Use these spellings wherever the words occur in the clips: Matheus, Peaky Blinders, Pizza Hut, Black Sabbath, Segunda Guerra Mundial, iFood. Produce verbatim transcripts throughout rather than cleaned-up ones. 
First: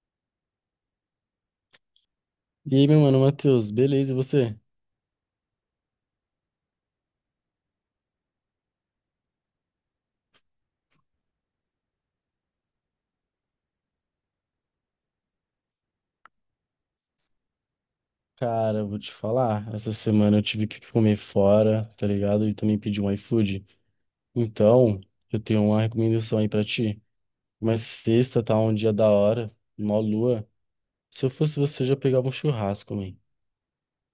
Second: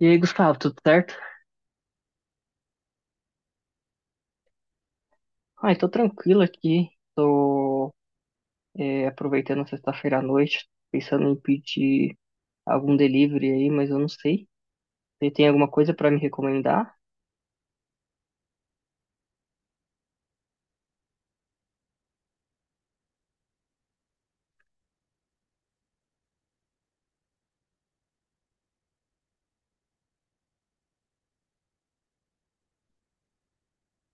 E aí, Gustavo, tudo certo? E aí, meu mano, Matheus, beleza, e você? Ai, tô tranquilo aqui. Tô é, aproveitando a sexta-feira à noite, pensando em pedir algum delivery aí, mas eu não sei. Você tem alguma coisa pra me recomendar? Cara, eu vou te falar, essa semana eu tive que comer fora, tá ligado? E também pedi um iFood. Então, eu tenho uma recomendação aí pra ti. Mas sexta tá um dia da hora, mó lua. Se eu fosse você, eu já pegava um churrasco, man.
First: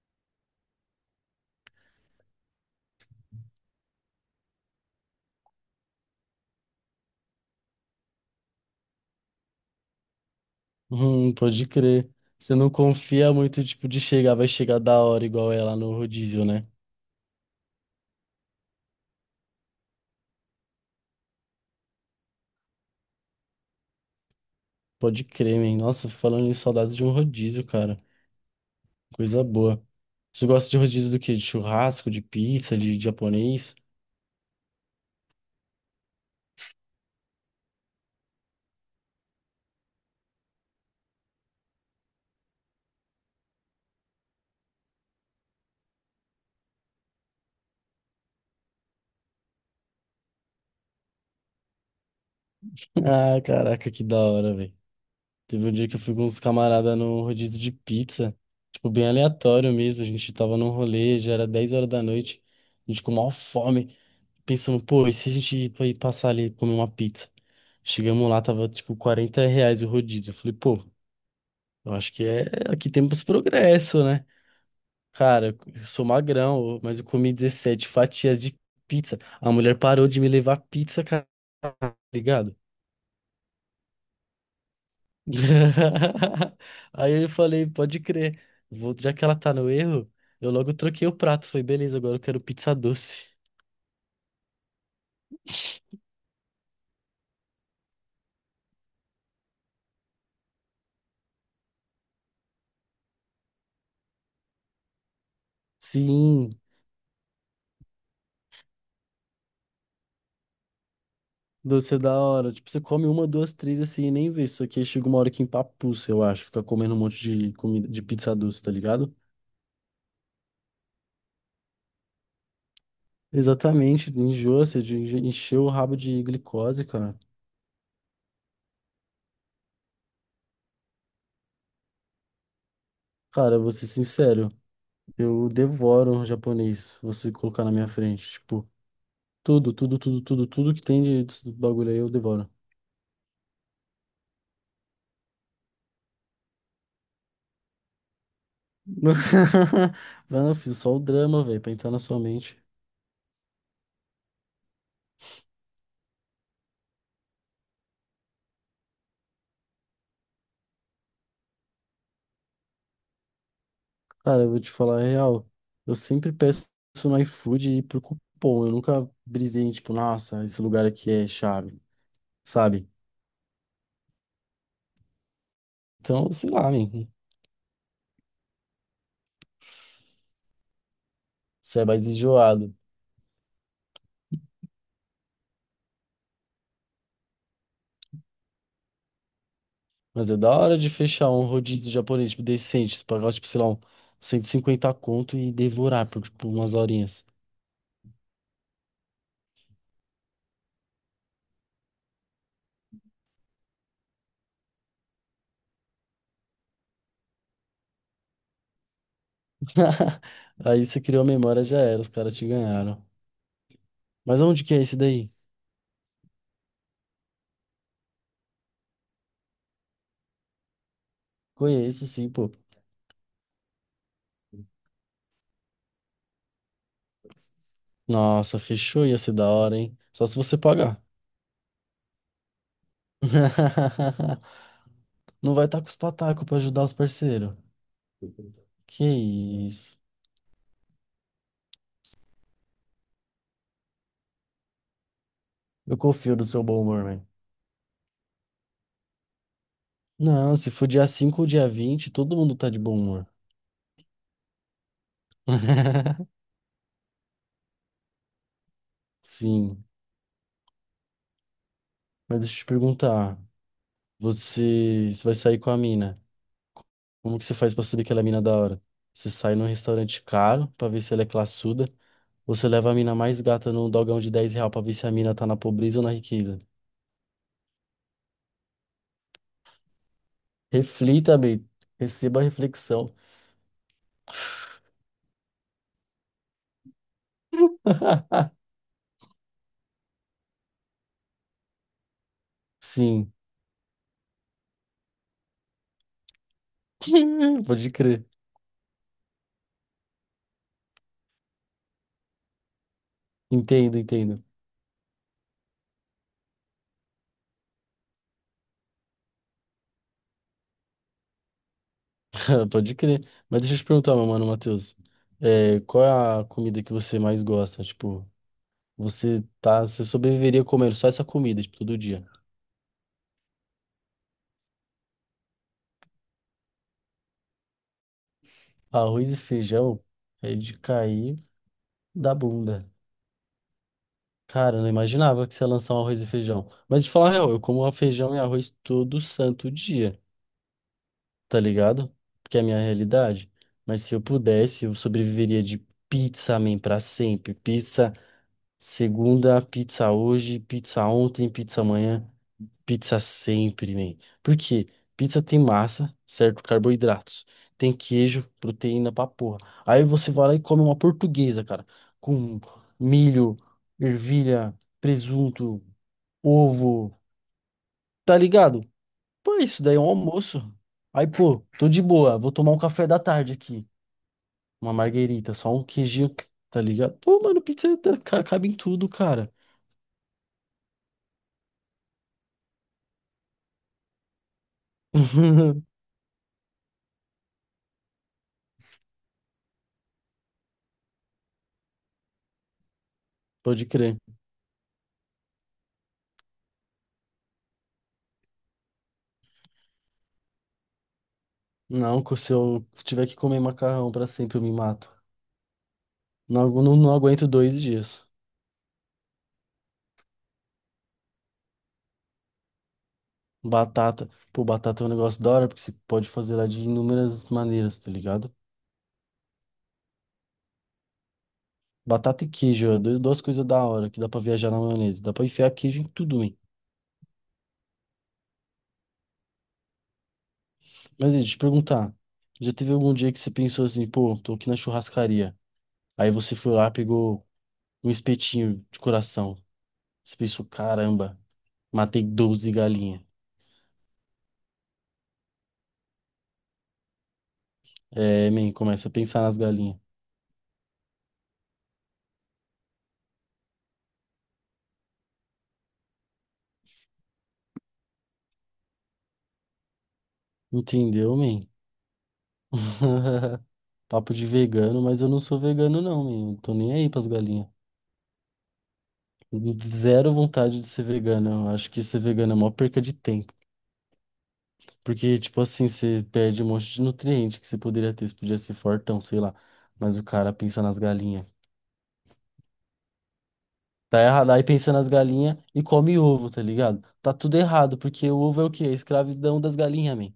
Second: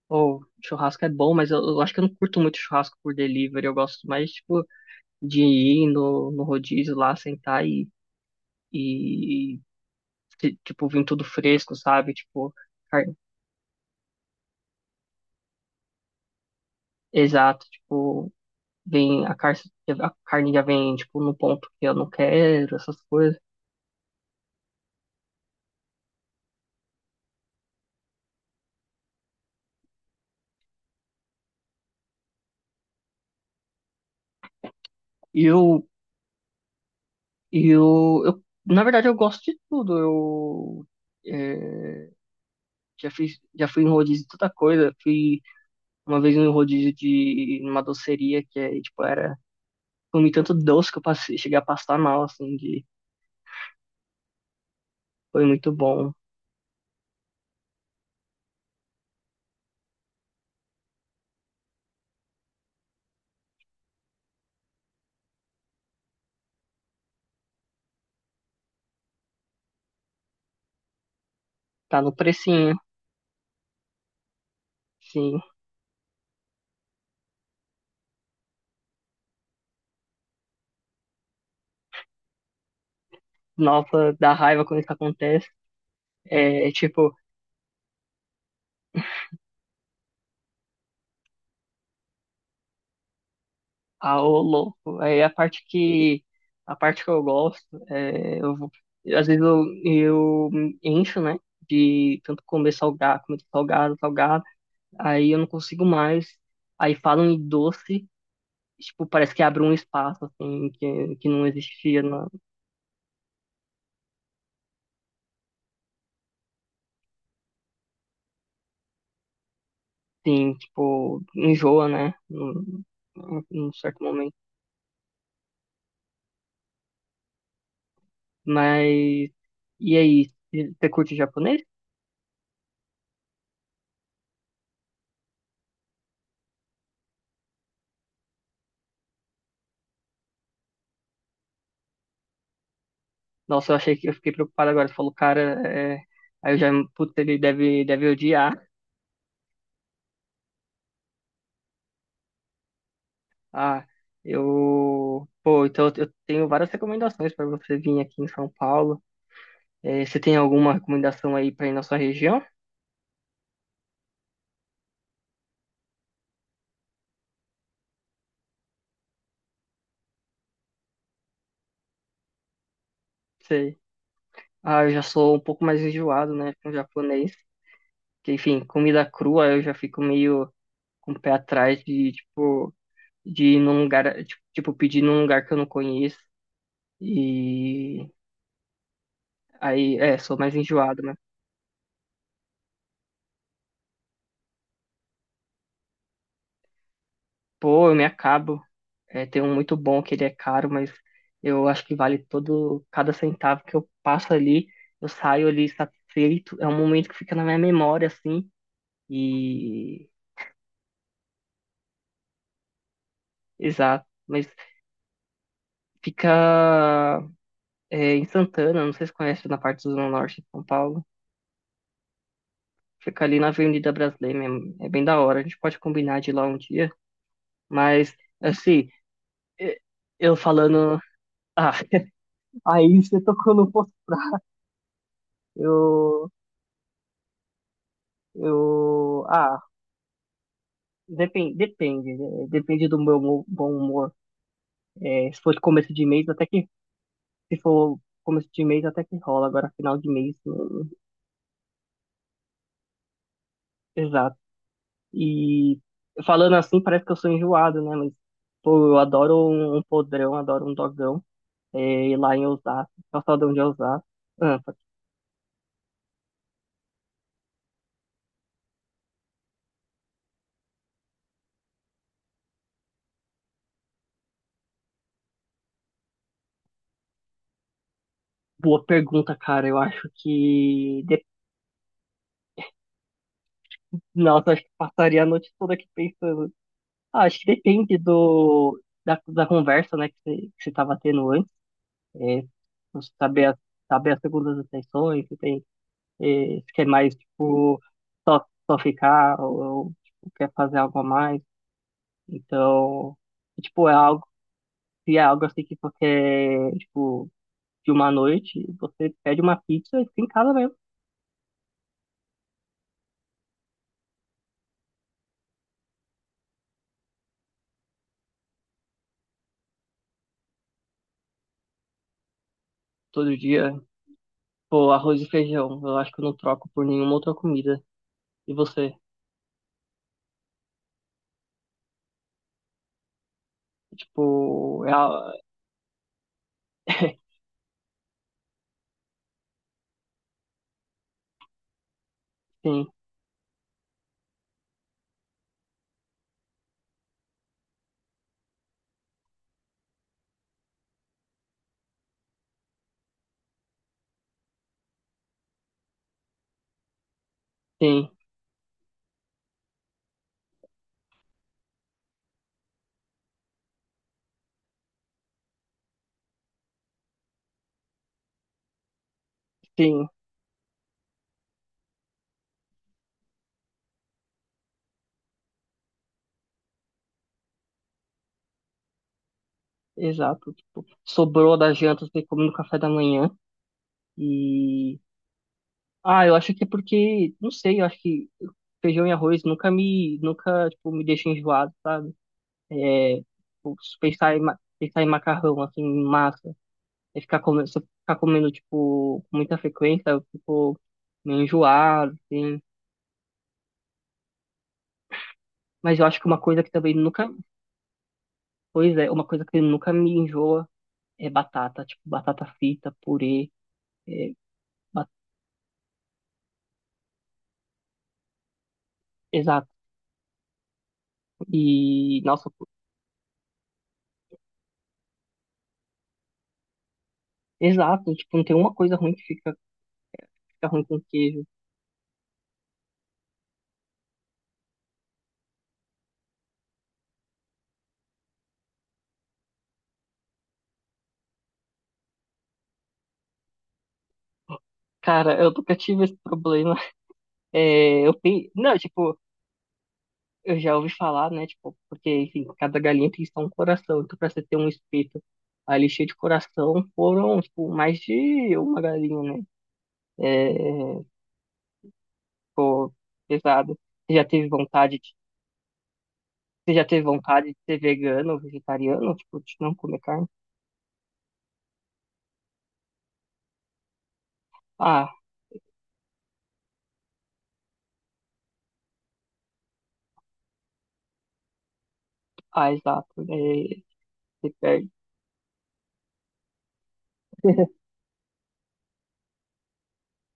Ou churrasco é bom, mas eu, eu acho que eu não curto muito churrasco por delivery. Eu gosto mais, tipo, de ir no, no rodízio lá, sentar e, e, se- tipo, vir tudo Hum, pode fresco, crer. sabe? Tipo, Você não car- confia muito, tipo, de chegar, vai chegar da hora igual é lá no rodízio, né? exato, tipo, Vem a carne, a carne já vem, tipo, no ponto que eu não quero, essas coisas. Pode crer, man. Nossa, falando em saudades de um rodízio, cara. Coisa boa. Você gosta de rodízio do quê? De churrasco, de pizza, de japonês? E eu, e eu, eu, na verdade, eu gosto de tudo. Eu é, já fiz, já fui em rodízio de tanta coisa. Fui uma vez em rodízio de numa doceria que é, tipo, era, comi tanto doce que eu passei, cheguei a passar mal, assim, de, Ah, caraca, que da hora, velho. foi Teve muito um dia que eu bom. fui com uns camaradas no rodízio de pizza. Tipo, bem aleatório mesmo. A gente tava num rolê, já era dez horas da noite. A gente com maior fome. Pensando, pô, e se a gente ir pra- ir passar ali e comer uma pizza? Chegamos lá, tava tipo quarenta reais o rodízio. Eu falei, pô, eu Tá no acho que é. precinho, Aqui temos progresso, né? sim. Cara, eu sou magrão, mas eu comi dezessete fatias de pizza. A mulher parou de me levar pizza, cara, tá ligado? Nova, dá raiva quando isso acontece. É, é tipo, Aí eu falei, pode crer. Vou, já que ela tá no erro, eu logo troquei o prato. Falei, beleza, agora eu quero pizza doce. ah, ô louco. Aí a parte que a parte que eu gosto, é, eu vou- às vezes eu, eu me encho, né, de tanto comer salgado, comer salgado, salgado, aí eu não consigo mais. Sim, Aí falam em doce, tipo, parece que abre um espaço assim que, que não doce é existia, da na, hora. Tipo, você come uma, duas, três assim e nem vê. Só que aí chega uma hora que empapuça, eu acho. Fica comendo um monte de comida de pizza doce, tá ligado? assim, tipo, enjoa, né, num, num certo Exatamente, momento. enjoa, você enche- encheu o rabo de glicose, cara. Mas e aí, você curte japonês? Cara, eu vou ser sincero. Eu devoro japonês, você colocar na minha frente. Tipo, tudo, tudo, tudo, tudo, tudo que tem de desse bagulho aí eu devoro. Nossa, eu achei que eu fiquei preocupado agora. Você falou, cara, é... aí eu já, putz, ele deve, deve odiar. Mano, eu fiz só o drama, velho, pra entrar na sua mente. Ah, eu, pô, então eu tenho várias recomendações para você vir aqui em São Paulo. É, você tem alguma recomendação aí para ir na sua região? Cara, eu vou te falar a real. Eu sempre peço no iFood e pro cupom. Eu nunca brisei em, tipo, nossa, esse lugar aqui é chave, sabe? Sei. Ah, eu já sou um pouco mais Então, enjoado, sei né, lá, com man, japonês. Que, enfim, comida crua eu já fico meio com o pé você atrás é mais de, tipo, enjoado. de ir num lugar, tipo, tipo, pedir num lugar que eu não conheço. E aí, é, Mas é sou da mais hora de enjoado, né? fechar um rodízio japonês, tipo, decente. Você Pagar, tipo, sei lá, um cento e cinquenta conto e devorar por, tipo, umas horinhas. Pô, eu me acabo. É, tem um muito bom que ele é caro, mas eu acho que vale todo, cada centavo que eu passo ali, eu saio ali satisfeito. É um momento que fica na minha memória, assim, e Aí você criou a memória, já era, os caras te ganharam. exato. Mas Mas onde que é esse daí? fica é, em Santana, não sei se conhece na parte do Zona Norte de São Paulo. Conheço, sim, pô. Fica ali na Avenida Brasileira, mesmo. É bem da hora. A gente pode combinar de ir lá um dia, mas Nossa, assim, fechou, ia ser da hora, é, hein? Só eu se você falando. pagar. Ah, aí você tocou no ponto. Não vai estar com os Eu, patacos pra ajudar os parceiros. Que eu, ah, isso. Depende, depende, eh, depende do meu mo- bom humor. Eh, se for de começo Eu de mês, confio no até seu que, bom humor, velho. se for começo de mês, até que rola. Agora, final de mês, Não, se for não- dia cinco ou dia vinte, todo mundo tá de bom humor. exato. E falando assim, parece que eu sou enjoado, né? Mas, pô, eu adoro um, um Sim, podrão, adoro um dogão. Eh, e lá mas em deixa eu te Osasco, perguntar. calçadão de Osasco. Ah, Você, você vai sair com a mina? Como que você faz pra saber que ela é mina da hora? Você sai num restaurante caro pra ver se ela é classuda, ou você leva a mina mais gata num dogão de dez real pra ver se a mina tá na pobreza ou na riqueza? boa pergunta, cara. Eu acho que, de- Reflita, bem, receba a reflexão. nossa, acho que passaria a noite toda aqui pensando. Ah, acho que depende do, da, da conversa, né, que você que você tava tendo antes. é, Sim, saber, a- saber as segundas intenções, se tem, é, se quer mais, tipo, pode crer. só, só ficar ou, ou, tipo, quer fazer algo a mais. Então, é, tipo, é Entendo, algo, entendo. se é algo assim que você quer, tipo, de uma noite, você pede uma pizza e fica em casa mesmo, Pode crer. Mas deixa eu te perguntar, meu mano, Matheus, é, qual é a comida que você mais gosta? Tipo, você tá, você sobreviveria comendo só essa comida, tipo, todo dia. todo dia. Pô, arroz e feijão, eu acho que eu não troco por nenhuma outra comida. E você? Arroz e feijão é de cair da bunda. Cara, eu Tipo, não é, a- imaginava que você ia lançar um arroz e feijão. Mas de falar a real, eu como feijão e arroz todo santo dia, tá ligado? Porque é a minha sim, realidade. Mas se eu pudesse, eu sobreviveria de pizza, man, pra sempre. Pizza segunda, pizza hoje, pizza ontem, pizza amanhã, pizza sempre, man. Por quê? Pizza tem massa, certo? Carboidratos. Tem sim, queijo, proteína pra porra. Aí você vai lá e come uma portuguesa, cara, com milho, ervilha, presunto ovo, tá ligado? Pô, isso daí é um sim, almoço. Aí, pô, tô de boa, vou tomar um café da tarde aqui. Uma marguerita, só um queijinho, tá ligado? Pô, mano, pizza tá- ca- cabe em tudo, cara. exato. Tipo, sobrou da janta, você come no café da manhã. E ah, eu acho que é porque, não sei, eu acho que feijão e arroz nunca me nunca tipo me deixa enjoado, sabe? É, tipo, Pode se crer. pensar em, ma- pensar em macarrão assim, em massa, e ficar comendo, se eu ficar comendo tipo com muita frequência, eu fico meio enjoado, Não, co- se assim. eu tiver que comer macarrão pra sempre, eu me mato. Mas eu acho que uma coisa Não, que agu- também não, não nunca, aguento dois dias. pois é, uma coisa que nunca me enjoa é batata, tipo batata frita, purê, Batata. é, Pô, batata é ba- um negócio da hora, porque você pode fazer ela de inúmeras maneiras, tá ligado? exato. E Batata e nossa, queijo, ó, dois- duas coisas da hora que dá pra viajar na maionese. Dá pra enfiar queijo em tudo, man. exato, tipo, não tem uma coisa ruim que fica fica ruim com Mas e, queijo. deixa eu te perguntar, já teve algum dia que você pensou assim, pô, tô aqui na churrascaria. Aí você foi lá, pegou um espetinho de coração. Você pensou, caramba, matei doze galinhas. Cara, eu nunca tive esse problema. É, eu É, pe... man, não, começa a tipo, pensar nas galinhas. eu já ouvi falar, né? Tipo, porque, enfim, cada galinha tem só um coração. Então, pra você ter um espeto ali cheio de coração, foram, tipo, mais de uma galinha, né? É, Entendeu, man? pô, pesado. Você já Papo de teve vontade vegano, de... mas eu não sou vegano não, man. Não Você tô já nem teve aí pras vontade de galinhas. ser vegano ou vegetariano? Tipo, de não comer carne? Zero vontade de ser vegano. Eu acho que ser vegano é a maior perca de tempo. Ah, Porque, tipo assim, você perde um monte de nutriente que você poderia ter. Você podia ser fortão, sei lá. Mas o cara pensa nas galinhas. ah, exato. É, Tá errado. você Aí perde. pensa nas galinhas e come ovo, tá ligado? Tá tudo errado, porque o ovo é o quê? A escravidão das galinhas, man.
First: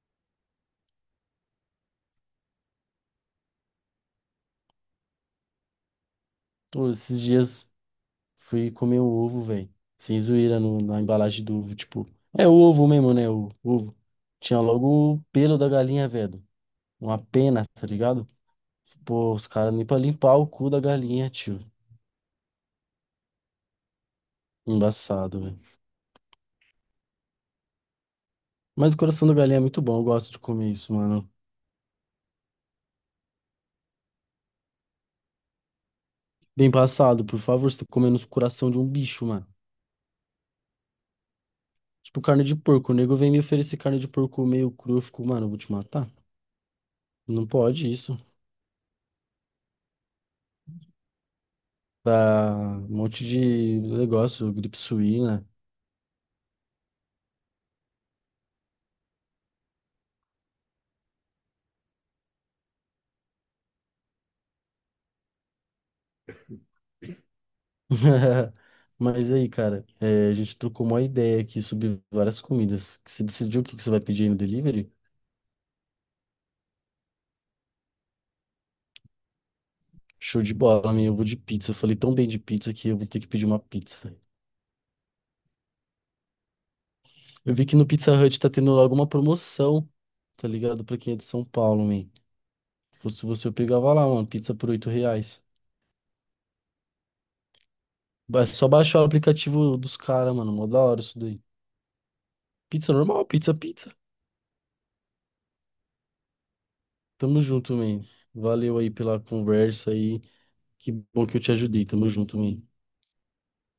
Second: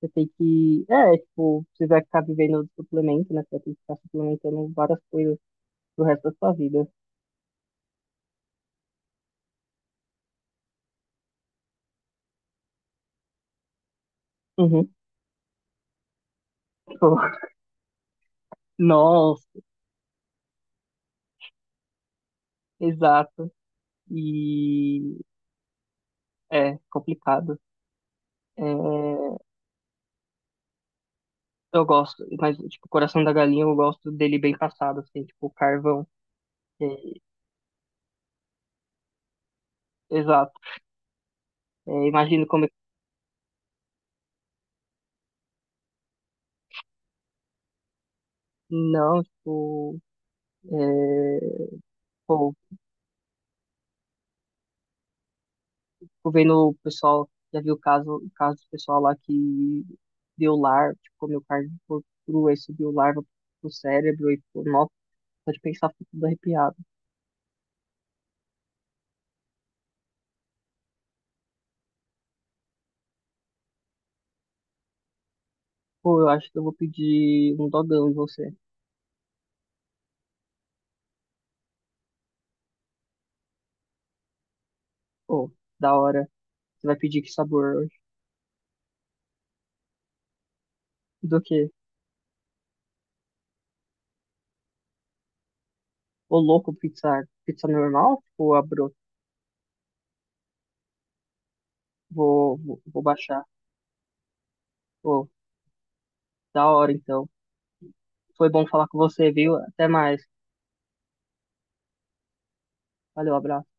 Você tem que. É, tipo, você vai ficar vivendo do suplemento, né? Você vai ter que ficar suplementando várias coisas pro resto da sua vida. Pô, esses dias fui comer um ovo, velho. Sem zoeira no, na embalagem do ovo, tipo. É o ovo mesmo, né? O ovo. Tinha Uhum. logo o pelo da galinha, velho. Tipo, Uma pena, tá ligado? Pô, nossa, os caras nem pra limpar o cu da galinha, tio. exato. E Embaçado, velho. é complicado. É, Mas o coração da galinha é muito bom, eu gosto de comer isso, mano. eu gosto, mas tipo, o coração da galinha eu gosto dele bem passado, assim, tipo, carvão. Bem É, passado, por favor, você tá comendo o coração de um bicho, mano. exato. É, Tipo, carne imagino de como é que. porco. O nego vem me oferecer carne de porco meio cru. Eu fico, mano, eu vou te matar. Não pode isso. Não, tipo, é, pô, Dá um monte de negócio, gripe suína. fico vendo o pessoal, já vi o caso, o caso do pessoal lá que deu larva, tipo, comeu carne de porco crua e subiu larva pro cérebro e, pô, nossa, só de pensar fico tudo arrepiado. Mas aí, cara, é, a gente trocou uma ideia aqui sobre várias comidas. Você decidiu o que que você vai pedir aí no delivery? Pô, eu acho que eu vou pedir um dogão e você. Show de bola, minha. Eu vou de pizza. Eu falei tão bem de pizza que eu vou ter que pedir uma pizza. Pô, da hora. Você vai pedir que Eu vi sabor que no hoje? Pizza Hut tá tendo logo uma promoção, tá ligado? Pra quem é de Do São quê? Paulo, man. Se fosse você, eu pegava lá, mano, pizza por oito reais. Ô, louco, pizza, pizza normal? É Ou só abro. baixar o aplicativo dos caras, mano. Mó da hora isso daí. Vou, vou, Pizza vou normal, baixar. pizza, pizza. Pô, da hora então. Tamo junto, man. Foi bom Valeu falar aí com pela você, viu? Até conversa aí. mais. Que bom que eu te ajudei. Tamo junto, man. Valeu, abraço.